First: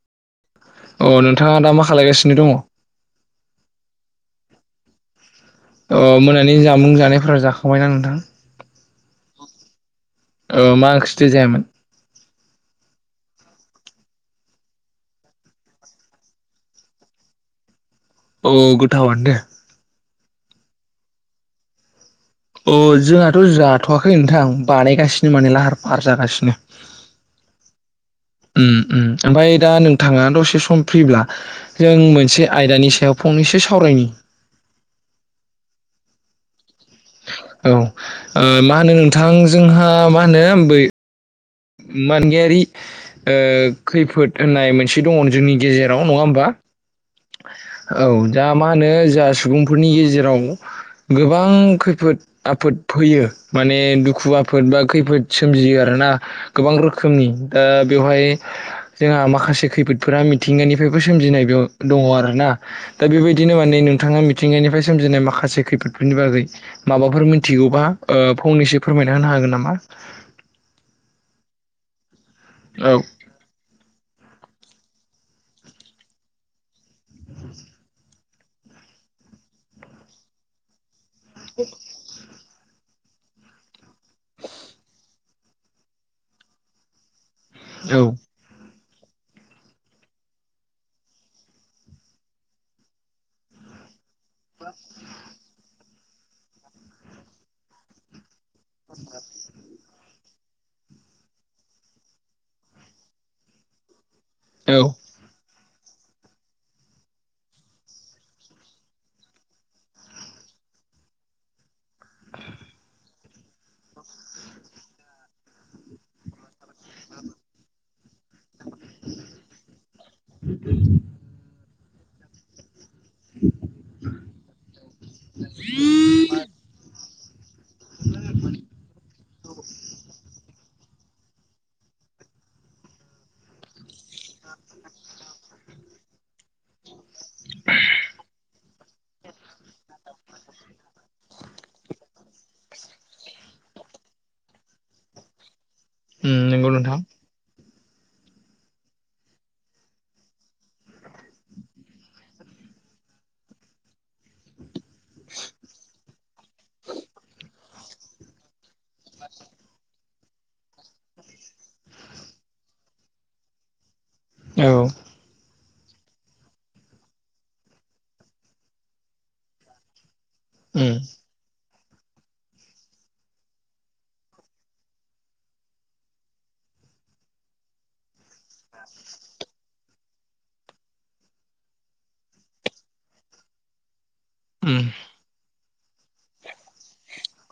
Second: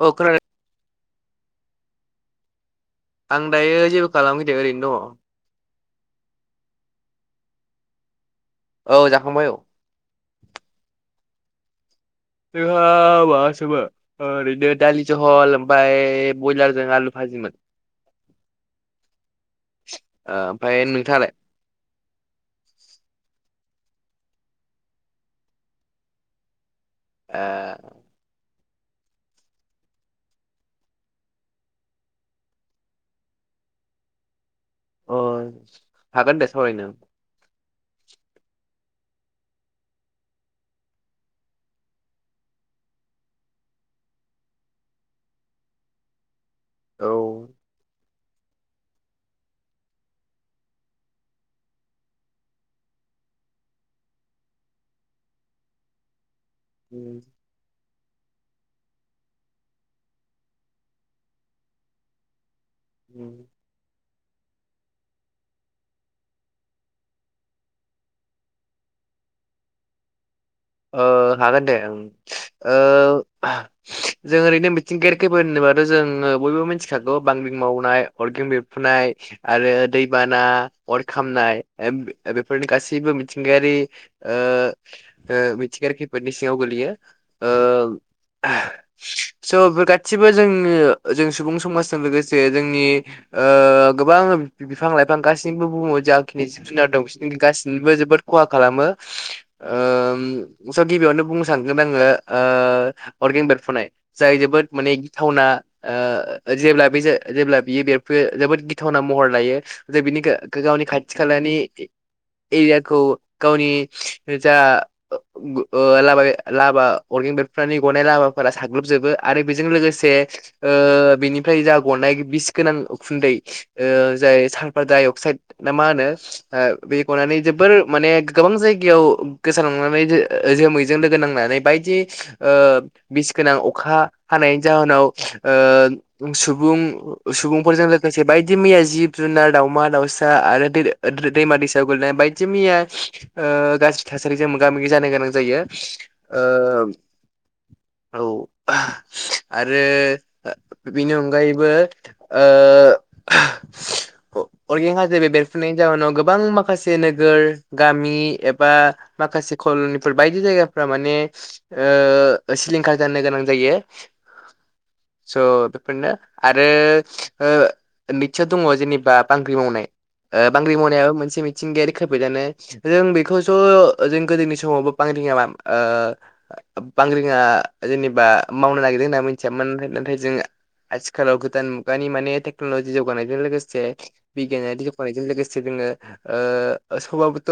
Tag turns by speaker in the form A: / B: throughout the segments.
A: औ खोनादों
B: अ नोंथाङा दा मा खालायगासिनो दङ?
A: आं दायो जेबो खालामाखै दे ओरैनो दङ।
B: अ मोनानि जामुं जानायफोरा जाखांबाय ना नोंथां?
A: औ जाखांबाय औ
B: ओ मा ओंख्रिथो जायामोन?
A: जोंहा माबासोमो ओरैनो दालि जहल ओमफाय ब्रयलारजों आलु भाजिमोन। [inaudible]
B: अ गथावानो दे
A: ओमफ्राय नोंथाङालाय?
B: अ जोंहाथ जाथवाखै नोंथां बानायगासिनो माने लाहार फाहार जागासिनो।
A: ए
B: उम उम ओमफाय दा नोंथाङा दसे सम फ्रिब्ला जों मोनसे आयदानि सायाव फंनै एसे सावरायनि
A: अ हागोन दे सावरायनो।
B: औ ओ मा होनो नोंथां जोंहा मा होनो बै मानगायारि ओ खैफोद होननाय मोनसे दङ जोंनि गेजेराव दङ नङा होनबा?
A: औ
B: औ दा मा होनो जा सुबुंफोरनि गेजेराव गोबां खैफोद आफोद फैयो माने दुखु आफोद बा खैफोद सोमजियो आरो ना गोबां रखोमनि ओ बेवहाय जोंहा माखासे खैफोदफोरा मिथिंगानिफ्रायबो सोमजिनाय दङ आरोना दा बेबायदिनो माने नोंथाङा मि थिंगानिफ्राय सोमजिनाय माखासे खैफोदफोरनि बागै माबाफोर मिथिगौबा ओ फंनैसो फोरमायना होनो हा गोन नामा?
A: ओ हागोन दे ओं। ओ
B: औ
A: जों ओरैनो मिथिंगायारि खैफोर होनोबाथ' जोङो बयबो मिथिखागौ बांग्रिं मावनाय अरगें बेरफ्रुनाय आरो दैबाना अर खामनाय बेफोरनि गासैबो मिथिंगायारि ओ ओ मिथिंगायारि खैफोदनि सिंङाव गोलैयो। ओ
B: औ
A: [inaudible] स' बे गासिबो जोङो जों सुबुं समाजजों लोगोसे जोंनि ओ गोबां बिफां लाइफां गासैनिबो बुङो जाखिनि जिब जुनार दं गाससिनिबो जोबोद खहा खालामो ओ स' गिबियावनो बुंनो सानगोन आङो ओ अर्गेन बेरफ्रुनाय जाय जोबोद
B: औ
A: माने गिथावना ओ जेब्ला बे जेब्ला बियो बेरफ्रुयो जोबोद गिथावना महर लायो जे बिनि गावनि खाथि खाला दानि एरियाखौ गावनि जा ओ लामा लाभा अरगें बेरफ्रुनायनि गनाय लाभा फोरा साग्लोबजोबो आरो ओ बेजों लोगोसे ओ बेनिफ्राय जा गनाय बिस गोनां उखुन्दै जाय ओ साल्फार डाइ अक्साइद ना मा होनो ओ बे गनानै जोब बोर माने गोबां जायगायाव गोसारलांनानै जोमैजों लोगो नांनानै बायदि ओ बिस गोनां अखा हानायनि जाहोनाव ओ सुबुं सुबुंफोरजों लोगोसे बायदि मैया जिब जुनार दाव दावमा दावसा आरो दैमा दैसा गोलैनाय बायदि मैया ओ गा थासारिजों मोगा मोगि जानो गोनां जायो।
B: उम नंगौ
A: ओ
B: नोंथां।
A: औ आरो बेनि अनगायैबो ओ ओह। अरगें हाजो बे बेरफ्रुनायनि जाउोनाव गोबां माखासे नोगोर गामि एबा माखासे खल'नि बायदि जायगाफोरा माने ओ सिलिंखार ओ जानो गोनां जायो।
B: औ
A: स फोरनो आरो ओ नैथियाव दङ जेनेबा बांग्रि मावनाय। ओ बांग्रि
B: उम
A: मावनायाबो मोनसे मिथिंगायारि खोफैदानो जों बेखौ ज' जों गोदोनि समावबो बांग्रिङा ओ बांग्रिङा जेनेबा मावनो नागिर जोंना मिथियामोन नाथाय जों आथिखालाव गोदान मुनि माने टेक्न'लजि जानाय जों लोगोसे बिगियानारि
B: उम
A: जौफानायजों लोगोसे जोङो ओ सभाबथ'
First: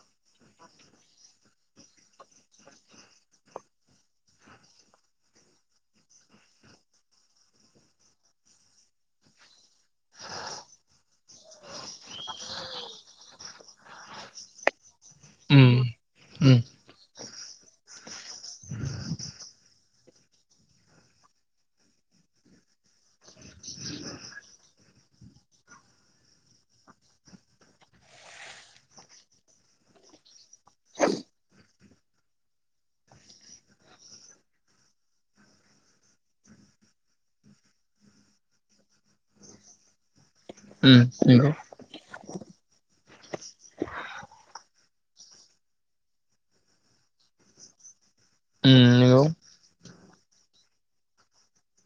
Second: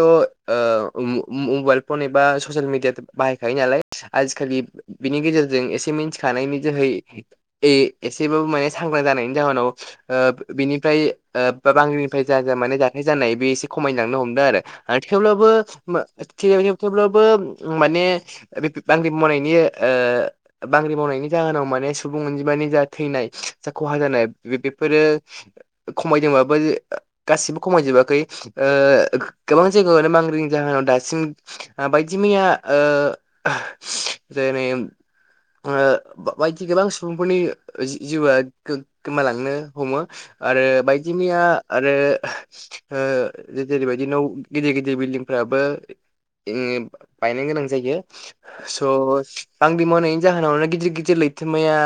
A: मबाइल फन एबा ससियेल मिडिया बाहायखायो नालाय आजिखालि बिनि गेजेरजों एसे मिन्थिखा खानायनि जोहै एसेबाबो माने सांग्रां जानायनि जाहोनाव ओ बिनिफ्राय ओ बा बांगलिनिफ्राय जा जा माने जाथाय जानाय बे एसे खमायलांनो हमदों आरो। ओ थेवब्लाबो मो [unintelligible]
B: उम
A: थेवब्लाबो माने रिफफ-बांग्रि मावनायनि ओ बांग्रि मावनायनि जोनाव माने सुबुं अनजिमानि थैनाय जा खहा जानाय बेफोरो खमायदोंबो गासिबो खमाय खमायजोबाखै। ओ गोबां जायगायावनो बांग्रिं जाहोनाव दासिम बायदि मैया ओ जेरै बायदि गोबां सुबुंफोरनि जि-जिउआ गो-गोमालांनो हमो। आरो
B: उम
A: बायदि मैया
B: नंगौ
A: आरो ओ जेरैबायदि न' गिदिर गिदिर बिल्डिं फोराबो बायनो गोनां जायो
B: उम नंगौ
A: स' बाग्रिं मावनायनि जाहोनावनो गिदिर गिदिर लैथोमाया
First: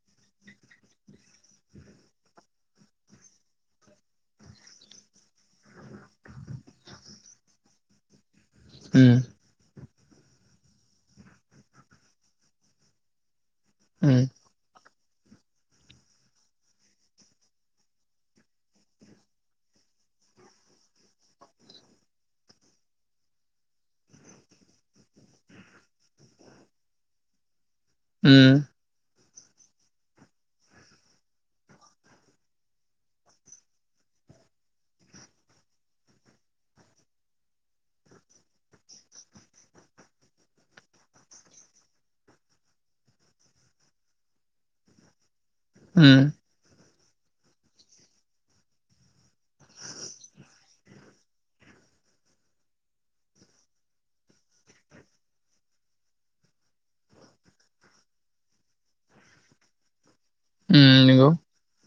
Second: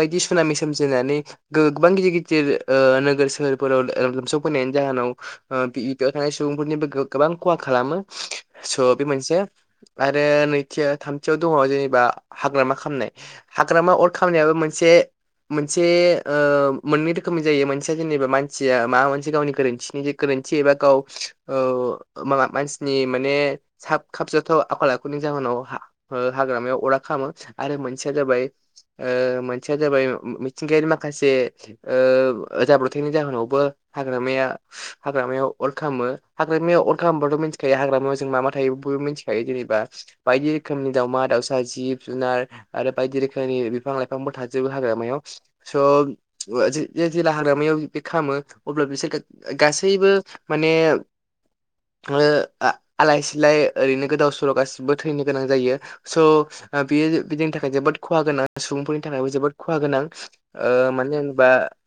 A: बायदि सुनामि सोमजिनानै गोबां गिदिर गिदिर नो-ओ-नोगोर सोहोरफोराव ओ लोमसाव फैनायनि जाहोनाव ओ बियाव थानाय सुबुंफोरनिबो गोबां खहा खालामो। स' बे
B: उम
A: मोनसे आरो नैथि थामथियाव दङ जेनेबा हाग्रामा खामनाय हाग्रामा अर
B: उम
A: खामनायाबो मोनसे मोनसे ओ मोननै रोखोमनि जायो मोनसेया जेनेबा मानसिया मा मोनसे गावनि गोरोन्थिनि जे गोरोन थि एबा गाव माबा मानसिनि माने साब खाबजाथाव आखल आखुनि जाहोनाव हाग्रामायाव अरा खामो। आरो मोनसे या जाबाय
B: उम
A: ओ मोनसेया जाबाय मिथिंगायारि माखासे ओ जाब्र'थायाइनि जाहोनावबो हाग्रामाया हाग्रामायाव अर खामो। हाग्रामायाव अर खालामबथ' मिथिखायो हाग्रामायाव जों मा मा थायो मिथिखायो। जेनेबा बायदि रोखोमनि दावमा-दाउसा, जिब जुनार आरो बायदि रोखोमनि बिफां-लाइफांबो थाजोबो हाग्रामायाव स'
B: उम
A: जेला हाग्रामायाव बे खालामो अब्ला बिसोर गा-गासैबो माने ओ आ-आलाय सिलाय ओरैनो गोदाव सोराव गासिबो थैनो गोनां जायो। स' बेयो बिदिनि थाखाय जोबोद खहा गोनां सुबुंफोरनि थाखायबो जोबोद खहा गोनां।
B: उम
A: ओ मानो
B: नंगौ
A: होनोबा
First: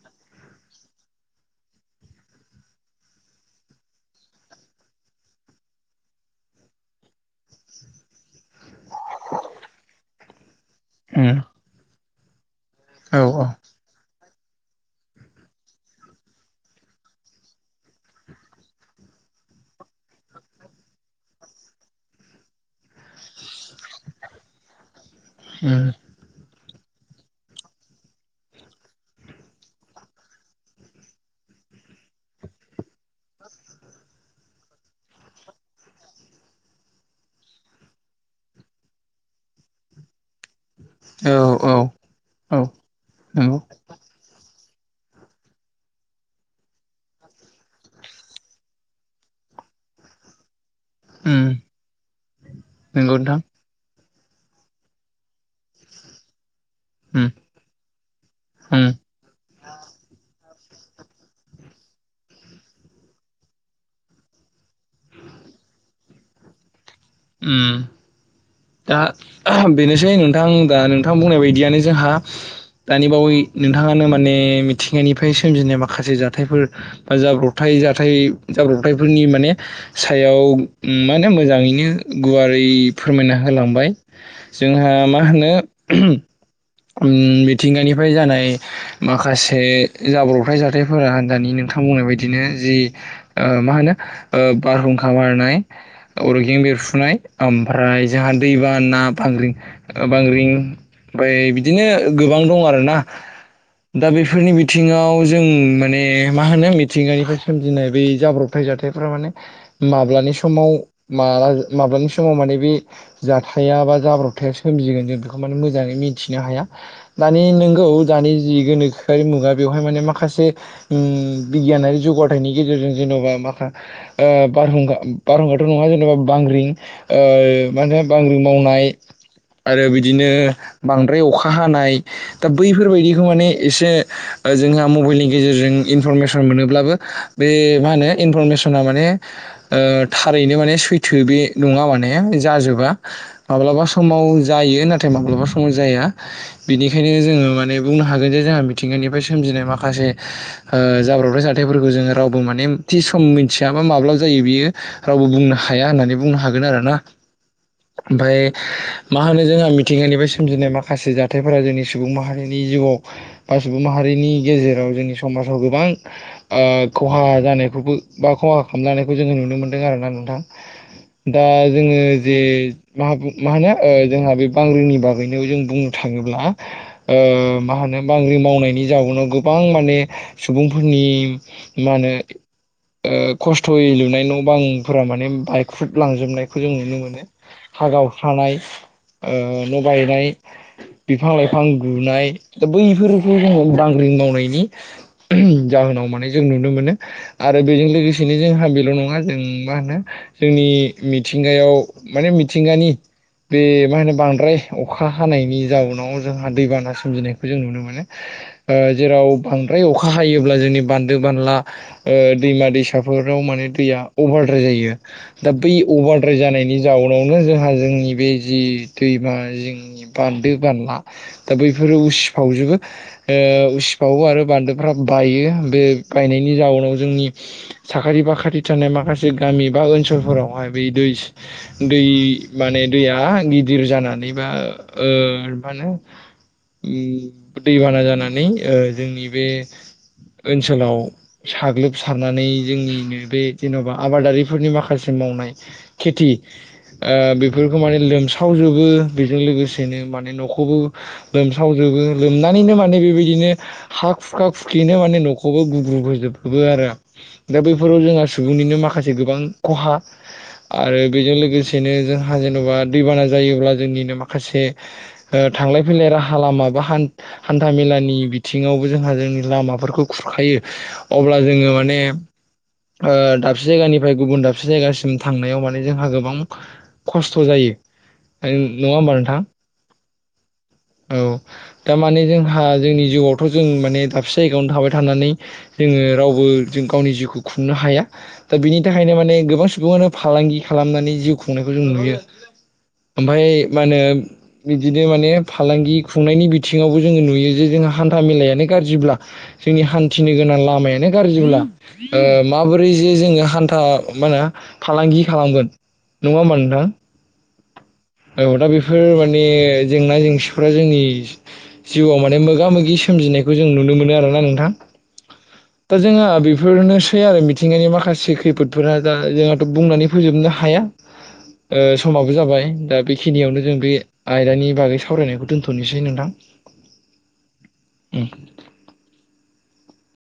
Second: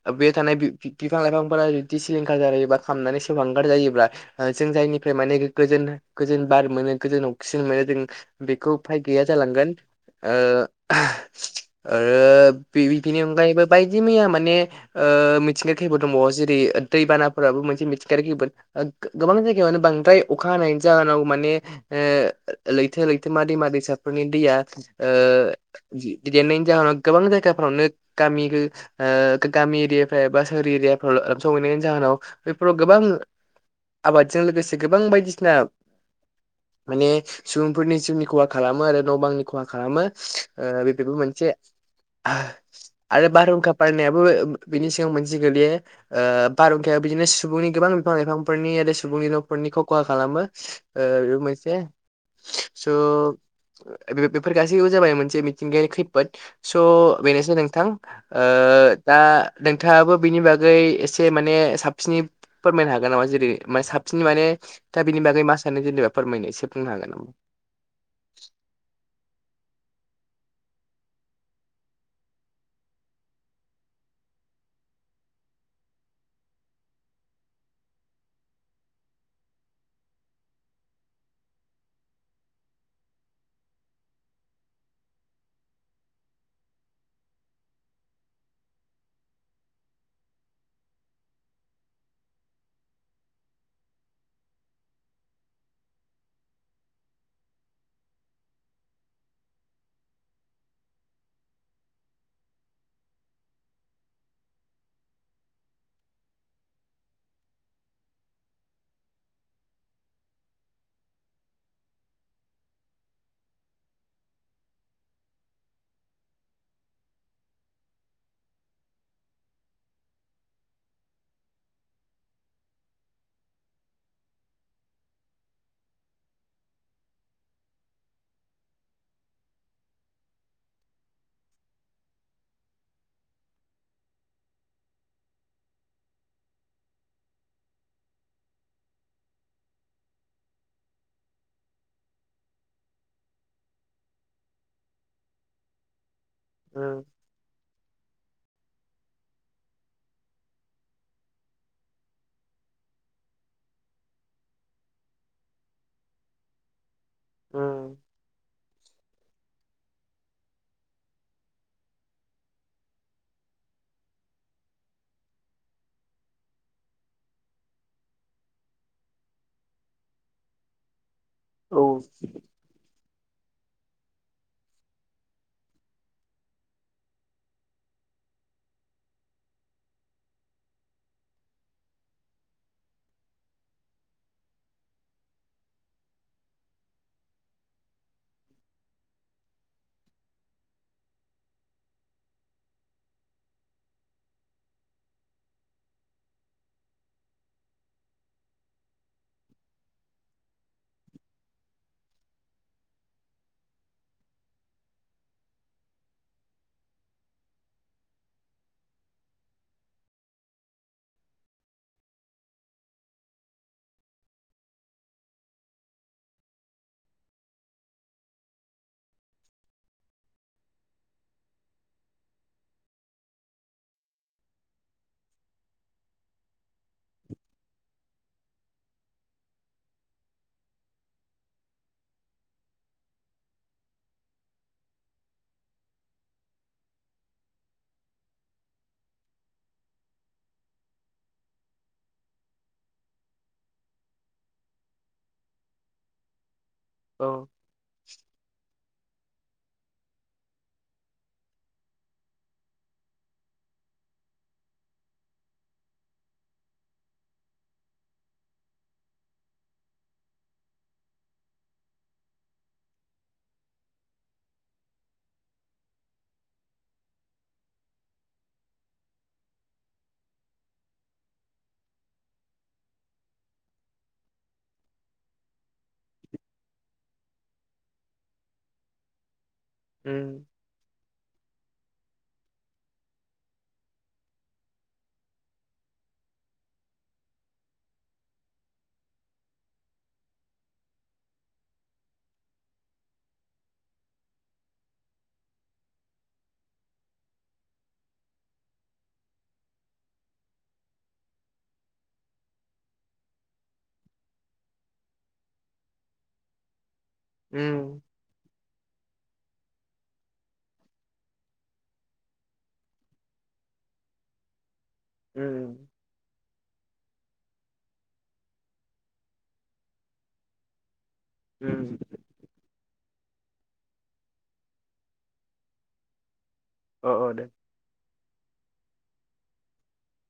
A: ओ बे थानाय बिफां-लाइफांफोरा जुदि सिलिंखार जायोबा खामनानै सांगार जायोब्ला जों जायनिफ्राय माने गो-गोजोन बार मोनो गोजोन अखिसिजेन मोनो जों बेखौ फाय गैया जा लांगोन। ओ ओहो
B: उम
A: आरो
B: औ
A: बेनि अनगायैबो बायदि मैया माने ओ ओ मिथिंगायारि खैफोद दंबावो। जेरै दैबानाफोराबो मोनसे मिथिंगायारि खैफोद गो-गोबां जायगायावानो बांद्राय अखा हानायनि जाहोनाव माने ओ लैथो लैथोमा दैमा दैसा नि दैया ओ
B: उम
A: देरनायनि जाहोनाव गोबां जायगाफ्रावनो गामि ओ गामि एरियाफ्रा बा सोहोरनि एरियाफ्राव सहर एरियाफ्राव सहैनायनि जाहोनाव बेफोराव गोबां आबादजों लोगोसे गोबां बायदिसिना [inaudible] माने सुबुंफोरनि जिउनि खहा खालामो आरो न' बांनि खहा खालामो ओ बेफोरबो
B: औ
A: मोनसे।
B: औ
A: ओह
B: औ
A: आरो
B: नंगौ
A: बारहुंखा बारनायाबो बिनि सिगां मोनसे गोलैयो ओ बारहुंख बिदिनो सुबुंनि गोबां बिफां-लाइफां फोरनि आरो सुबुंनि न'फोरनिखौ खहा खालामो। ओ बे
B: उम
A: मोनसे। स'
B: नंगौ नोंथां
A: बेफोर गासैबो जाबाय मोनसे मिथिंगायारि खैफोद स'
B: उम
A: बेनोसै नोंथां ओ
B: उम
A: ओ दा नोंथाङाबो बिनि बागै एसे माने साबसिनै फोरमायनो हागोन नामा जेरै साबसिन माने दा बिनि बागै मा सानो जेनेबा फोरमायनो से बुंनो हागोन नामा
B: उम दा बेनोसै नोंथां दा नोंथां बुंनाय बायदियानो जोंहा दानि बावै नोंथाङानो माने मिथिंगानिफ्राय सोमजिनाय माखासे जाथायफोर बा जाब्र जाब्रबथायफोरनि माने सायाव माने मोजाङैनो गुवारै फोरमायना होलांबाय जोंहा मा होनो मिथिंगानिफ्राय जानाय माखासे जाब्रबथाय जाथायफोरा दानि नो नोंथां बुंनाय बायदिनो जि ओ मा होनो बारहुंखा बारनाय अरगें बेरफुनाय ओमफ्राय जोंहा दैबाना ना बाग्रिं बांग्रिं ओमफ्राय बिदिनो गोबां दं आरोना दा बेफोरनि बिथिङाव जों माने मा होनो मिथिंगानिफ्राय सोमजिनाय बै जाब्रबथाय जाथायफोरा माने माब्लानि समाव माब्लानि समाव माने बे जा जाथाया बा जाब्रबथाया सोमजिगोन जों बेखौ माने मोजाङै मिथिनो हाया दानि नोंगौ दानि जि गोनोखोआरि मुगा बेवहाय माने माखासे बिगियानारि जौगाथायनि गेजेरजों जेनेबा मा ओ बारहुंखा बारहुंखाथ' नङा जेनेबा बांग्रिं ओ मा होनो बांग्रि मावनाय आरो बिदिनो बांद्राय अखा हानाय दा बैफोरबायदिखौ माने एसे जोंहा मबाइलनि गेजेरजों इनफरमेसन मोनोब्लाबो बे मा होनो इनफरमेसना माने ओ थारैनो माने सैथो बे नङा माने जाजोबा माब्लाबा समाव जायो नाथाय माब्लाबा समाव जाया
A: उम
B: बेनिखायनो जोङो माने बुंनो हागोन जे जोंहा मिथिंगानिफ्राय सोमिनाय माखसे ओ जाब्रबथाय जाथायफोरखौ जोङो रावबो माने थि सम मिथियाबा माब्ला जायो बियो रावबो बुंनो हाया होननानै बुंनो हागोन आरो ना
A: ओम
B: होनो जोंहा मिथिंगानिफ्राय सोमजिनाय माखासे जाथायफोरा जोंनि सुबुं माहारिनि जिउआव बा सुबुं माहारिनि गेजेराव जोंनि समाजाव गोबां ओ खहा जानायखौबो बा खहा खालामलानायखौ जोङो नुनो मोनदों आरोना नोंथां दा
A: औ
B: जोङो जे मा होनो जोंहा बे बांग्रिनि बागैनो जों बुंनो थाङोब्ला ओ मा होनो बांग्रि मावनायनि जाउनाव गोबां माने सुबुंफोरनि मा होनो ओ खस्थ'यै लुनाय न' बांफोरा माने बाइख्रुब लांजोबनायखौ जों नुनो मोनो हा गावस्रानाय ओ न' बायनाय बिफां लाइफां गुनाय दा बैफोरखौ जोङ़ो बांग्रि मावनायनि जा जाहोनाव माने जों नुनो मोनो आरो बेजों लोगोसेनो जोंहा बेल' नङा जों मा होनो जोंनि मिथिंगायाव माने मिथिंगानि बे मा होनो बांद्राय अखा हानायनि जाउनाव जोंहा दैबाना सोमजिनायखौ जों नुनो मोनो ओ जेराव बांद्राय अखा हायोब्ला जोंनि बान्दो बानला दैमा ओ दैसाफोर बेयाव दैया अभारद्राय जायो दा बै अभारद्राय जानायनि जाउनावनो जोंहा जोंनि बे जि दैमा जोंनि बान्दो बानला दा बैफोर बेफोर उसिफावजोबो ओ उसिफावो आरो बान्दोफ्रा बायो बे बायनायनि जाउनाव जोंनि साखाथि बाखाथि थानाय माखासे गामि बा ओनसोलफोरावहाय बे दै दै माने दैया गिदिर जानानैबा मा ओ मा होनो ओम दैबाना जानानै ओ जोंनि बे ओनसोलाव साग्लोबसारनानै जोंनिनो बे जेन'बा आबादारिफोरनि माखासे मावनाय खेथि ओ
A: औ
B: बेफोरखौ माने लोमसावजोबो बेजों लोगोसेनो माने न'खौबो लोमसावजोबो लोमनानैनो माने बेबायदिनो हा खुखा खुखिनो माने न'खौबो गुग्रुब होजोबबो आरो दा बैफोराव जोंहा सुबुंनिनो माखासे गोबां खहा आरो बेजों लोगोसेनो जोंहा जेन'बा दैबाना जायोब्ला जोंनिनो माखासे ओ थांलाय फैलाय राहा लामा बा हान्था मेलानि बिथिङावबो जोंहा जोंनि लामाफोरखौ खुरखायो। अब्ला जोङो माने ओ दाबसे जायगानिफ्राय गुबुन दाबसे जायगासिम थांनायाव माने जोंहा गोबां खस्थ' जायो ओन-नोङा होमबा नोंथां?
A: ओम।
B: औ। दा माने जोंहा जोंनि जिउआवथ' जों माने दाबसे जायगायावनो थाबाय थानानै जोङो रावबो जों गावनि जिउखौ खुंनो हाया। दा बिनि थाखायनो माने गोबां सुबुङानो फालांगि खालामनानै जिउ खुंनायखौ जों नुयो। ओमफाय मा होनो बिदिनो माने फालांगि खुंनायनि बिथिङावबो जोङो नुयो जे जोंहा हान्था मेलायानो गाज्रिब्ला जोंनि हान्थिनो गोनां लामयानो गाज्रिब्ला ओ माबोरै जि जोङो हान्था मा होनो फालांगि खालाम गोन नङा होनबा नोंथां?
A: ओम।
B: औ दा बेफोर माने जेंना जेंसिफोरा जोंनि जिउआव माने मोगा मोगि सोमजिनायखौ जों नुनो मोनो आरो ना नोंथां।
A: उम
B: दा जोंहा बे बेफोरनोसै आरो मिथिंगानि माखासे खैफोदफोरा दा जोंहाथ' बुंनानै फोजोबनो हाया। ओ
A: उम
B: समाबो जाबाय दा बेखिनियावनो जों बे आयदानि बागै सावरायनायखौ दोन्थ'नोसै नोंथां।
A: औ औ दे।